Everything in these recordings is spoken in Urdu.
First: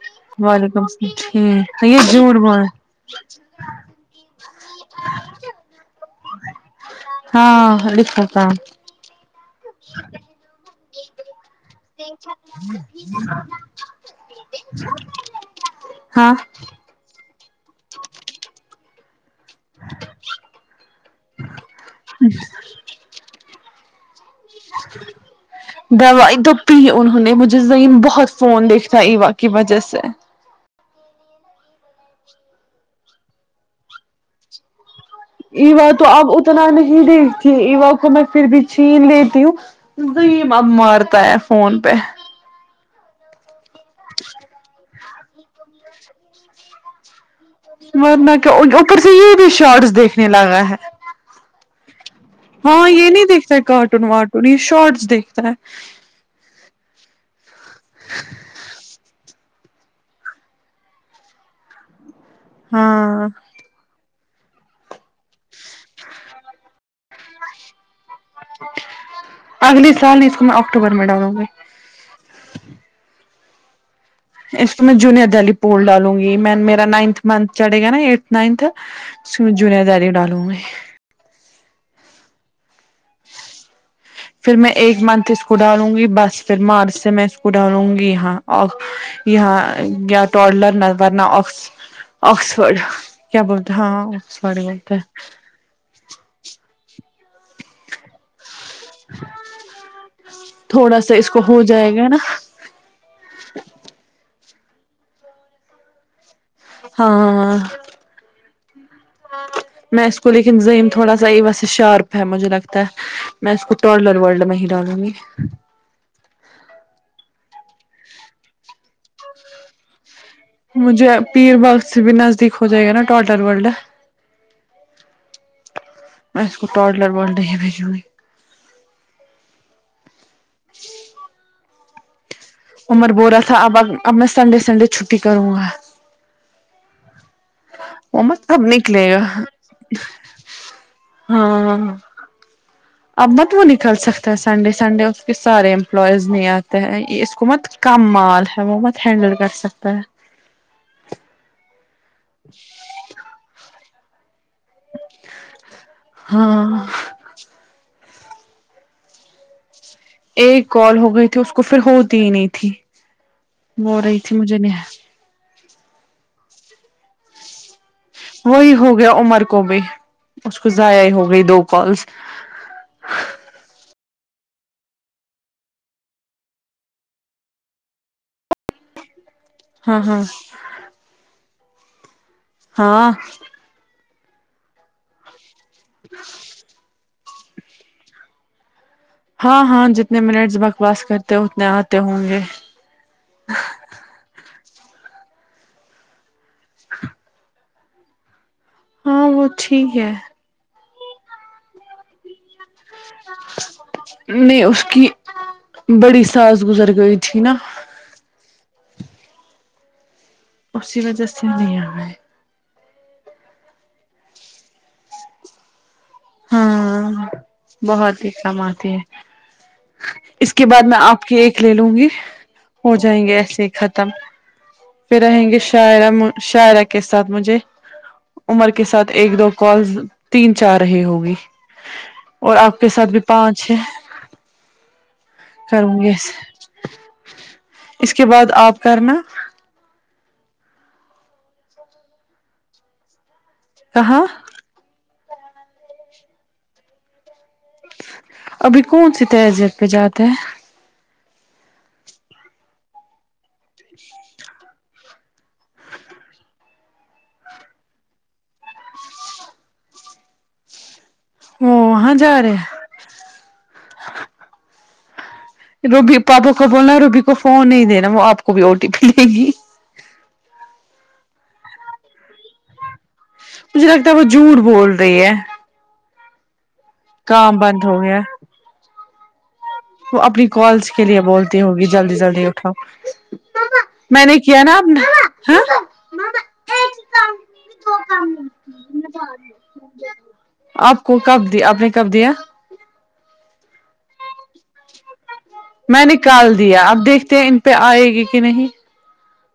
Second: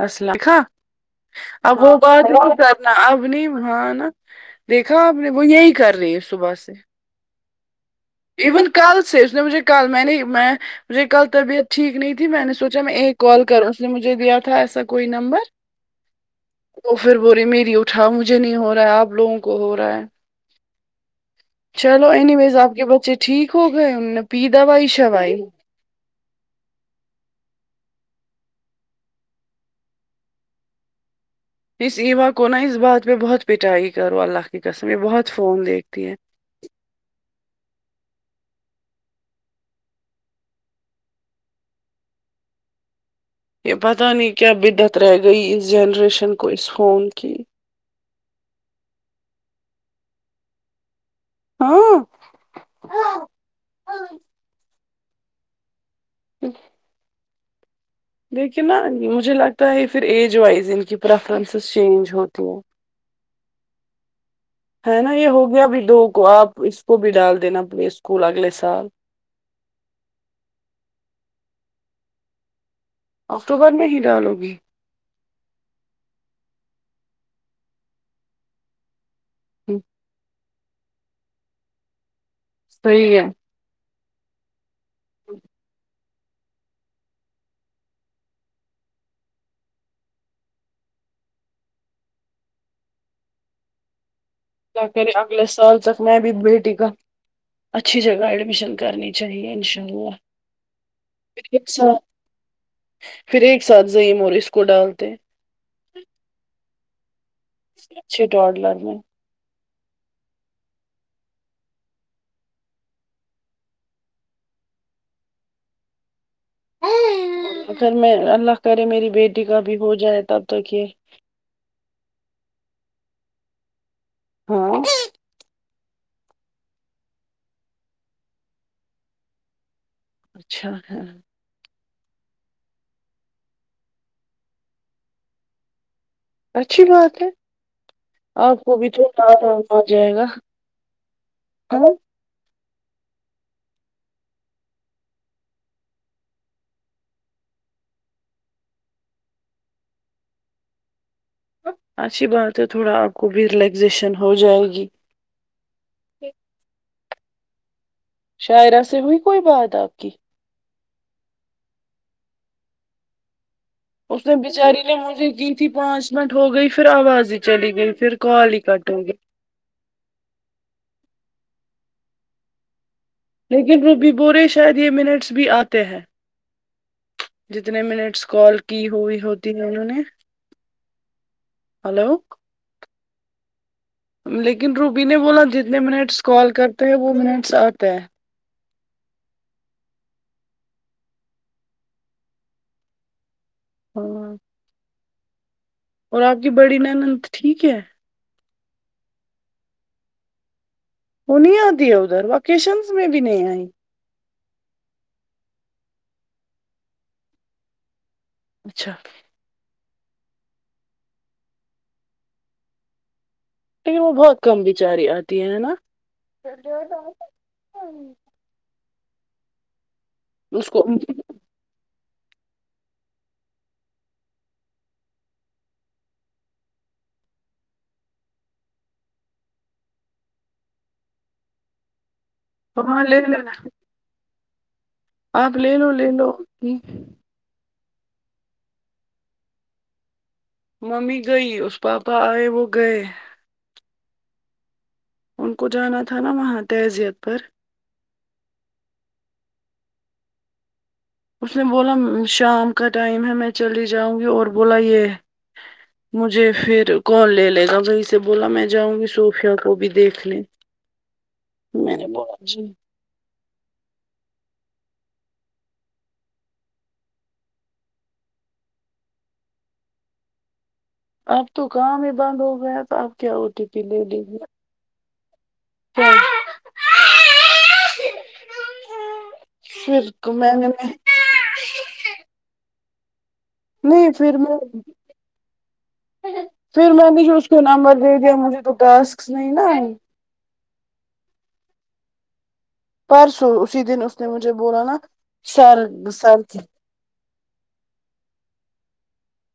مسئلہ دیکھا وعلیکم السلام اب ٹھیک وہ یہ بات جھوٹ بول کرنا اب نہیں مان دیکھا آپ نے وہ یہی کر رہی ہے صبح سے ہاں لکھو ایون کل سے اس نے مجھے کل میں نے میں میری کل طبیعت ٹھیک نہیں تھی میں نے سوچا میں ایک کال کراوں اس نے مجھے دیا تھا ایسا کوئی نمبر ہاں وہ پھر بو رہی میری اٹاؤ مجھے نہیں ہو رہا ہے آپ لوگوں کو ہو رہا ہے چلو اینی ویز آپ کے بچے ٹھیک ہو گئے ان دوائی توپی انہوں نے مجھے ذمین بہت فون دیکھتا ایوا کی وجہ سے اس ایوا کونا اس بات پے بہت پٹائیی کروا لق کسم بہت فون ایوا تو دیکھتی ہے اب اتنا نہیں دیکھتی ایوا کو میں پھر بھی چھین لیتی ہوں ز اب مارتا ہے فون پہ یہ پتہ نہیں کیا بدعت رہ گئی اس جنریشن کو اس فون کی ورنا کے اوپر سے یہ بھی شارٹس دیکھنے لگا ہے ہاں ہاں یہ نہیں دیکھتا ہے کارٹون وارٹون یہ شارٹس دیکھتا ہے دیکھیے نا مجھے لگتا ہے پھر ایج وائز ان کی پریفرنسز چینج ہوتی ہیں ہاں ہے نا یہ ہو گیابھی دو کو آپ اس وہ بھی ڈال دینا آپ اسکول اگے سال اگلے سال نہیں اس کو میں اکٹوبر میں ڈالوں گی اکتوبر میں ہی ڈالو گی میں جونیئر دہلی پول ڈالوں گی میں میرا نائنتھ منتھ چڑے گا نا ایٹتھ نائنتھ اس میں جنییا داری ڈالوں میں وہی ہے پھر میں ایک منتھ اس کو ڈالوں گی بس پھر مارچ سے میں اس کو ڈالوں گی یہاں اور یہاں یا ٹوڈلر نہ ورنہ آ آکسفورڈ کیا بولتا ہاں آکسفورڈ ہی کیا بولتے کرے ہیں اگلے سال تک میں ابھی بیٹی کا اچھی جگہ ایڈمیشن کرنی چاہیے ان شاء اللہ تھوڑا سا اس کو ہو جائے گا نا پھر ایک ساتھ زعم اور اس کو ڈالتے ہاں آ اچھے ڈاڈلر میں میں اس کو لیکن زم تھوڑا سا ہی ویسے شارپ ہے مجھے لگتا ہے میں اس کو ٹر ورلڈ میں ہی ڈالوں گی اگر میں اللہ کرے میری بیٹی کا بھی ہو جائے تب تک یہ مجھے پیر باغ سے بھی نزدیک ہو جائے گا نا ٹاٹر ورلڈ ہاں میں اس کو ٹلر بول بھیجوں گی اچھا ہاں عمر بول رہا تھا اب ا اب میں سنڈے سنڈے چھٹی کروں گا اچھی بات ہے وہ مت آپ کب کو بھی تو نکلے گا آ جائے گا ہاں اب مت وہ نکل سکتا ہے سنڈے سنڈے اس کے سارے امپلائیز نہیں آتے ہیں اس کو مت کم مال ہے وہ بہت ہینڈل کر سکتا ہے اچھی بات ہے تھوڑا آپ کو بھی ریلیکزیشن ہو جائے گی ہاں شاعرہ سے ہوئی کوئی بات آپ کی ایک کال ہو گئی تھی اس کو پھر ہوتی ہی نہیں تھی وہ رہی اس نے تھی مجھے نہا [unintelligible] تھی پانچ منٹ ہو گئی پھر آواز ہی چلی گئی پھر کال ہی وہی ہو کٹ گیا گئی عمر کو بھی اس کو ضائع ہی ہو گئی دو کالس لیکن روبی بورے شاید یہ منٹس بھی آتے ہیں جتنے منٹس کال کی ہوئی ہو ہاں ہاں ہیلو [unintelligible] ہاں لیکن روبی نے بولا جتنے منٹس کال کرتے ہیں وہ منٹس آتے ہیں ہاں ہاں جتنے منٹس بکواس کرتے اتنے آتے ہوں گے ہاں اور آپ کی بڑی نند ٹھیک ہے ہاں وہ ٹھیک ہے وہ نہیں آتی ہے ادھر وکیشنس میں بھی نہیں آئی نہیں اس کی بڑی ساس گزر گئی تھی نا اچھا اسی وجہ سے نہیں آۓ لیکن وہ بہت کم بچاری آتی ہے نا ہاں بہت ہی کم آتی ہے اس کے بعد میں آپ کی ایک لے لوں گی ہو جائیں گے ایسے ختم پھر رہیں گے شاعرہ ما شاعرہ کے ساتھ مجھے عمر کے ساتھ ایک دو کالز تین چار رہی ہوگی اور آپ کے ہاں ساتھ لے بھی لینا پانچ ہے آپ لے لو کروں لے گے لو اس کے بعد آپ کرنا ممی گئی اس پاپا آئے وہ گئے کہاں ان کو جانا تھا نا وہاں تہذیت پر ابھی کون سی تہذیت پہ جاتے ہیں اس نے بولا شام کا ٹائم ہے میں چلی جاؤں گی اور بولا یہ مجھے پھر کال لے لے گا وہیں سے بولا میں جاؤں گی صوفیہ کو بھی دیکھ لے او و ہاں جا رہے روبی پاپا کو بولنا روبی کو فون نہیں دینا وہ آپ کو بھی او ٹی پی لے گی اب تو کام ہی بند ہو گیا تو آپ کیا او ٹی پی مجھے لو لگتا ہے گی وہ جھوٹ بول رہی ہے [inaudible] کام بند ہو گیا پھر وہ تو اپنی میں نے کالس کے لیے بولتی ہوگی جلدی جلدی اٹھاؤ نہیں میں پھر نے کیا نا اپنا تو نمبر دے دیا مجھے تو ٹاسک نہیں نا آئی آپ کو کب دی آپ نے کب دیا پرسو اسی دن اس نے مجھے بولا نا سر میں سر نکال دیا اب دیکھتے ہیں ان پہ آئے گی کی نہیں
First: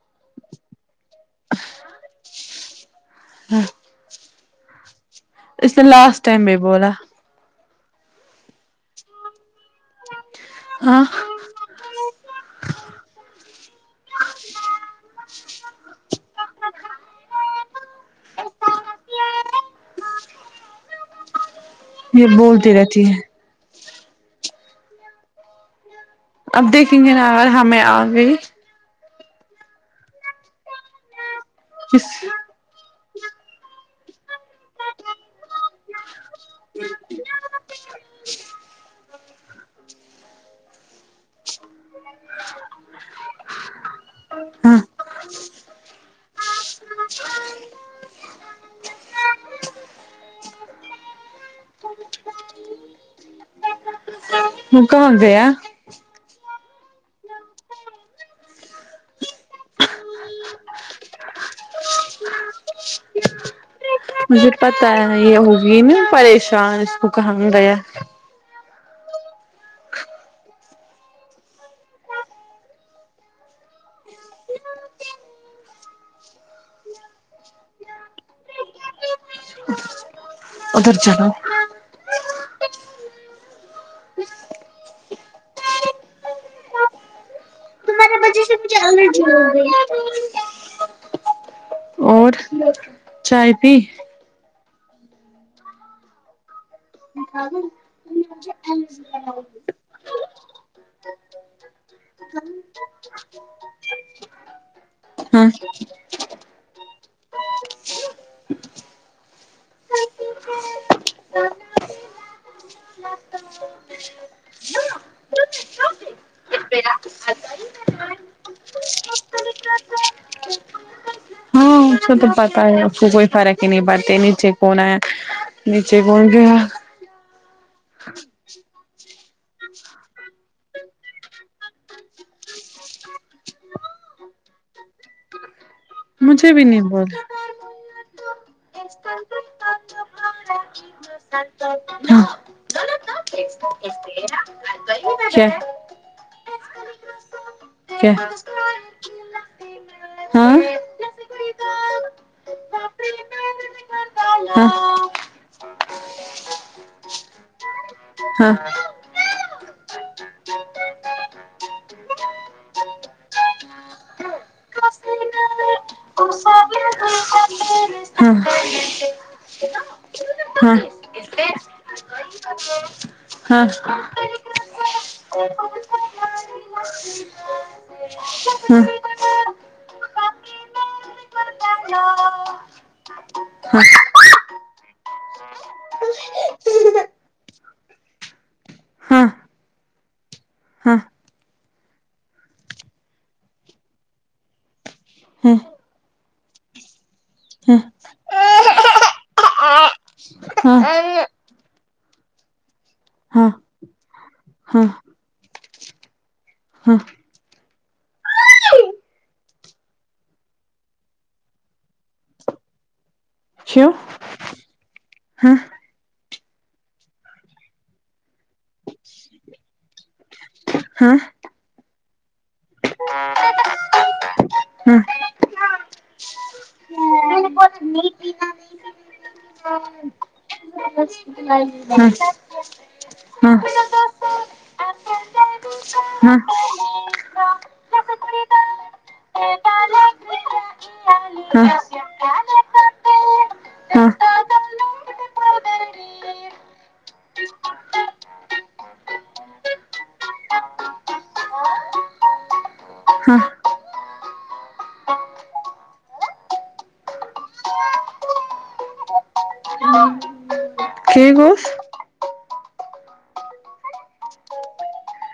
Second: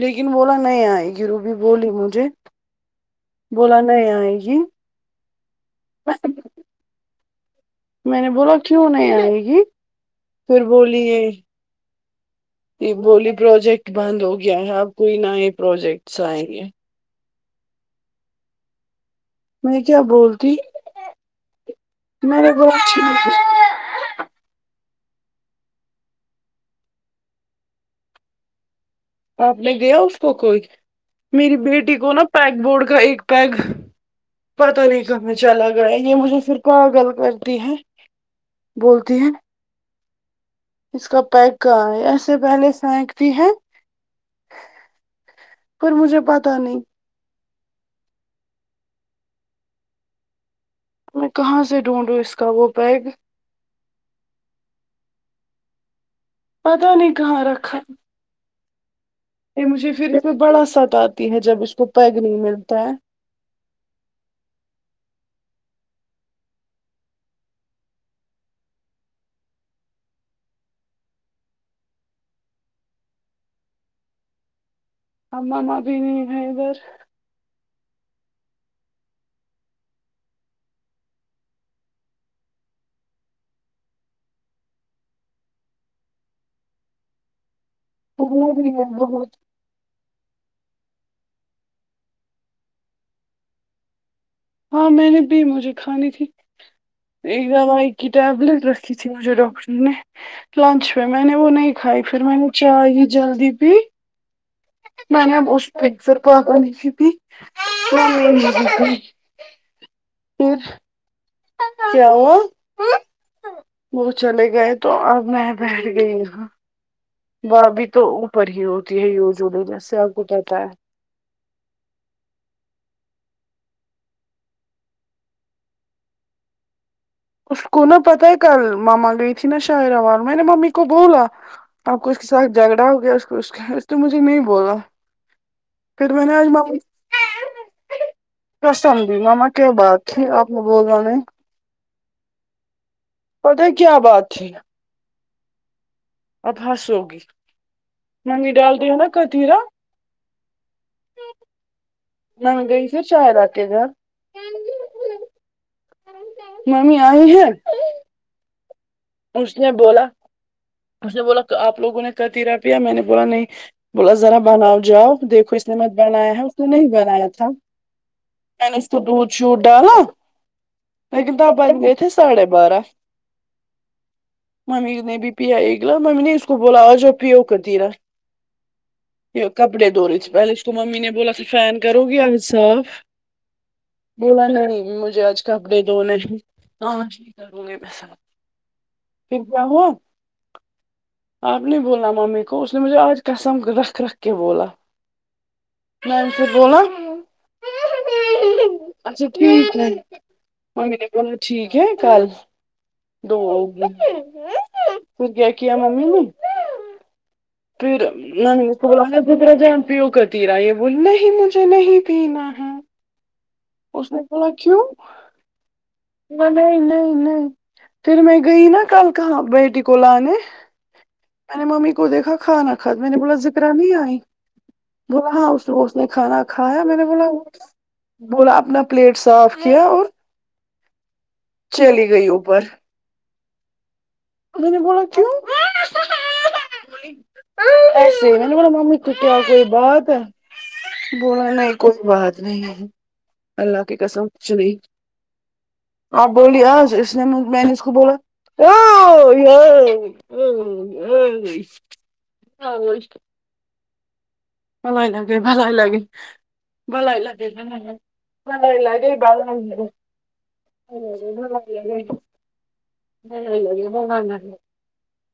لیکن بولا نہیں آئے گی روبی بولی مجھے بولا نہیں آئے گی اس نے لاسٹ ٹائم بھی بولا میں نے بولا کیوں نہیں آئے گی پھر ہاں بولیے یہ بولی پروجیکٹ بند ہو گیا ہے اب کوئی نہ یہ پروجیکٹس آئیں گے میں کیا بولتی یہ میں نے بولتی بولا رہتی ٹھیک ہے اب دیکھیں گے نا ہمیں آ گئی آپ نے گیا اس کو کوئی میری بیٹی کس کو نا پیک بورڈ کا ایک پیک پتا نہیں کہ میں چلا گیا یہ مجھے پھر پاگل کرتی ہے بولتی ہے اس کا پیک کہا ہے ایسے پہلے سینک بھی ہے ہاں پر مجھے پتا نہیں [inaudible] میں کہاں سے ڈھونڈوں اس کا وہ بیگ وہ کون دیا پتا نہیں کہاں رکھا یہ مجھے پھر بڑا ستا آتی ہے جب اس کو پیگ نہیں ملتا ہے مجھے پتا ہے یہ ہوگئی ن پریشان اس کو کہانگ گیا [inaudible] اماں بھی نہیں ہیں ادھر ادھر چلو وہ بھی ہے بہت [unintelligible] اور چائے پی ہاں میں نے بھی مجھے کھانی تھی ایک دوائی کی ٹیبلیٹ رکھی تھی مجھے ڈاکٹر نے لنچ میں میں نے وہ نہیں کھائی پھر میں نے چائے جلدی بھی میں نے اب ہاں اس مکسر [unintelligible] [inaudible] کیا ہو وہ چلے گئے تو اب میں بیٹھ گئی [unintelligible] وہ اب بھی تو اوپر ہی ہوتی ہے جوڑے جیسے آپ کو پتا ہے ہاں اس کو تو پتا ہے اس کو کوئی فرق ہی نہیں پڑتے نیچے کون آیا نیچے کون گیا اس کو نہا پتا ہے کل ماما گئی تھی نا شاروار میں نے ممی کو بولا آپ کو اس کے ساتھ جھگڑا ہو گیا اس اس اس نے مجھے نہیں بولا پھر میں نے آج مجھے بھی نہیں بول پسمدی ماما کیا بات ہے آپ بول رہانے [inaudible] پتا کیا بات تھی اچھا اب ہنسو گی کیا منگنی ڈال دی ہے نا کتیھییرا ہاں نا گئی س شاید آ کے گا [unintelligible] ممی آئی ہے ہاں اس نے بولا اس نے بولا آپ لوگوں نے کر تیرا پیا میں نے بولا نہیں بولا ذرا بناؤ جاؤ دیکھو اس نے مت بنایا ہے اس نے نہیں بنایا تھا ہاں میں نے اس کو دودھ شودھ ڈالا ہاں لیکن تو آچ گئے ا تھے ساڑھے بارہ ہاں ممی نے بھی پیا گلا ممی نے اس کو بولا اور ج اب پی ہو کر رہا ہمم یہ کپڑے دوری سے پہلے اس کو ممی نے بولا فین کرو گے آج صاف [unintelligible] بولا نہیں مجھے آج کپڑے دنے ہاں یہ کروں گی میں ساتھ پھر کیا ہوا ہاں آپ نے بولا ممی کو اس نے مجھے آج قسم رکھ رکھ کے بولا ہمم [unintelligible] ہاں اچھا ٹھیک ہے ممی ہاں نے بولا ٹھیک ہے کل دو ہو ہاں پھر کیا کیا اممی نے ہاں [unintelligible] جان پیو کا تیرا یہ بول نہیں مجھے نہیں پینا ہے کیوں اس نے بولا کیوں ہاں نہیں نہیں نہیں پھر میں گئی نا کل کہاں بیٹی کو لانے ہاں ہاں میں نے ممی کو دیکھا کھانا میں نے بولا ذکرا نہیں آئی بولا ہاں اس اس نے کھانا کھایا میں نے بولا کھا بولا اپنا پلیٹ صاف کیا اور چلی گئی ہمم اوپر ہمم میں نے بولا کیوں ہوں ایسے میں نے بولا مامی کیا کوئی بات ہے بول ہاں نہیں کوئی بات نہیں ہے اللہ کے ہاں قسم نہیں آ بولی آج اس نے میں نے اس کو بولا [unintelligible] ہاں ہمارے گھر سے بھگا لالی [unintelligible] ٹھیک ہو [unintelligible]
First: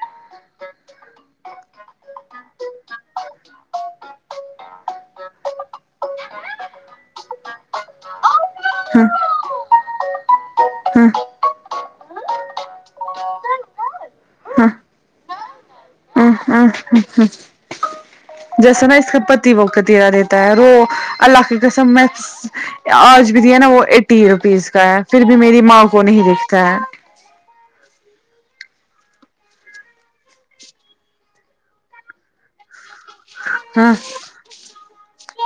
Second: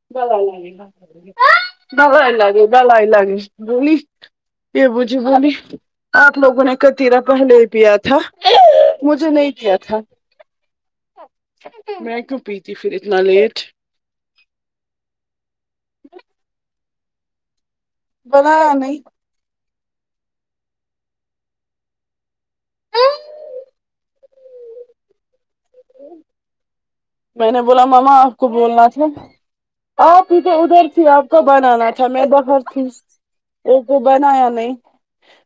[unintelligible] [unintelligible] آپ لوگوں نے کتییرا پہلے ہی پیا تھا مجھے نہیں کیا تھا ج [inaudible] میں کیوں پی تی پھر اتنا لیٹ ہاں ہ [inaudible] [unintelligible] [unintelligible] اللہ بنایا نہیں کی قسم میں آج بھی دیا نا وہ ایٹی روپیز کا ہے پھر بھی میری ماں کو نہیں دکھتا ہے میں نے بولا ماما آپ کو بولنا تھا آپ ہی تو ادھر کیوں آپ کو بنانا تھا میں باہر تھی ایک ہاں وہ بنایا نہیں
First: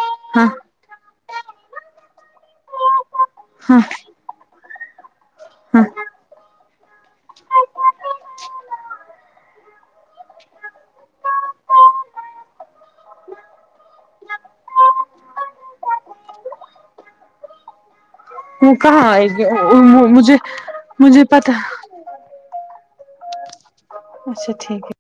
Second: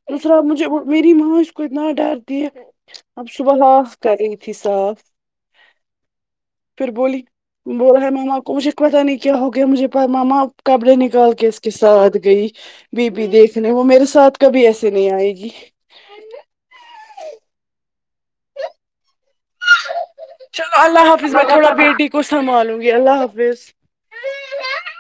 دوسرا ہاں مجھے و میری ماں اس کتنا نہ ڈر دیے اب صبح ہا ہاں کری تھی صاف ہاں پھر بولی بول رہ ہے ماما کوشک پتہ نہیں کیا ہو گیا مجھے ماما کپڑے نکال کے اس کے ساتھ گئی بی پی دیکھنے وہ میرے ساتھ کبھی ایسے نہیں ہوے گی وہ کہاں آئے گی مجھے چلو اللہ مجھے حافظ میں پتا تھوڑا بیٹی کو سنبھالوں گی اللہ حافظ اچھا ٹھیک ہے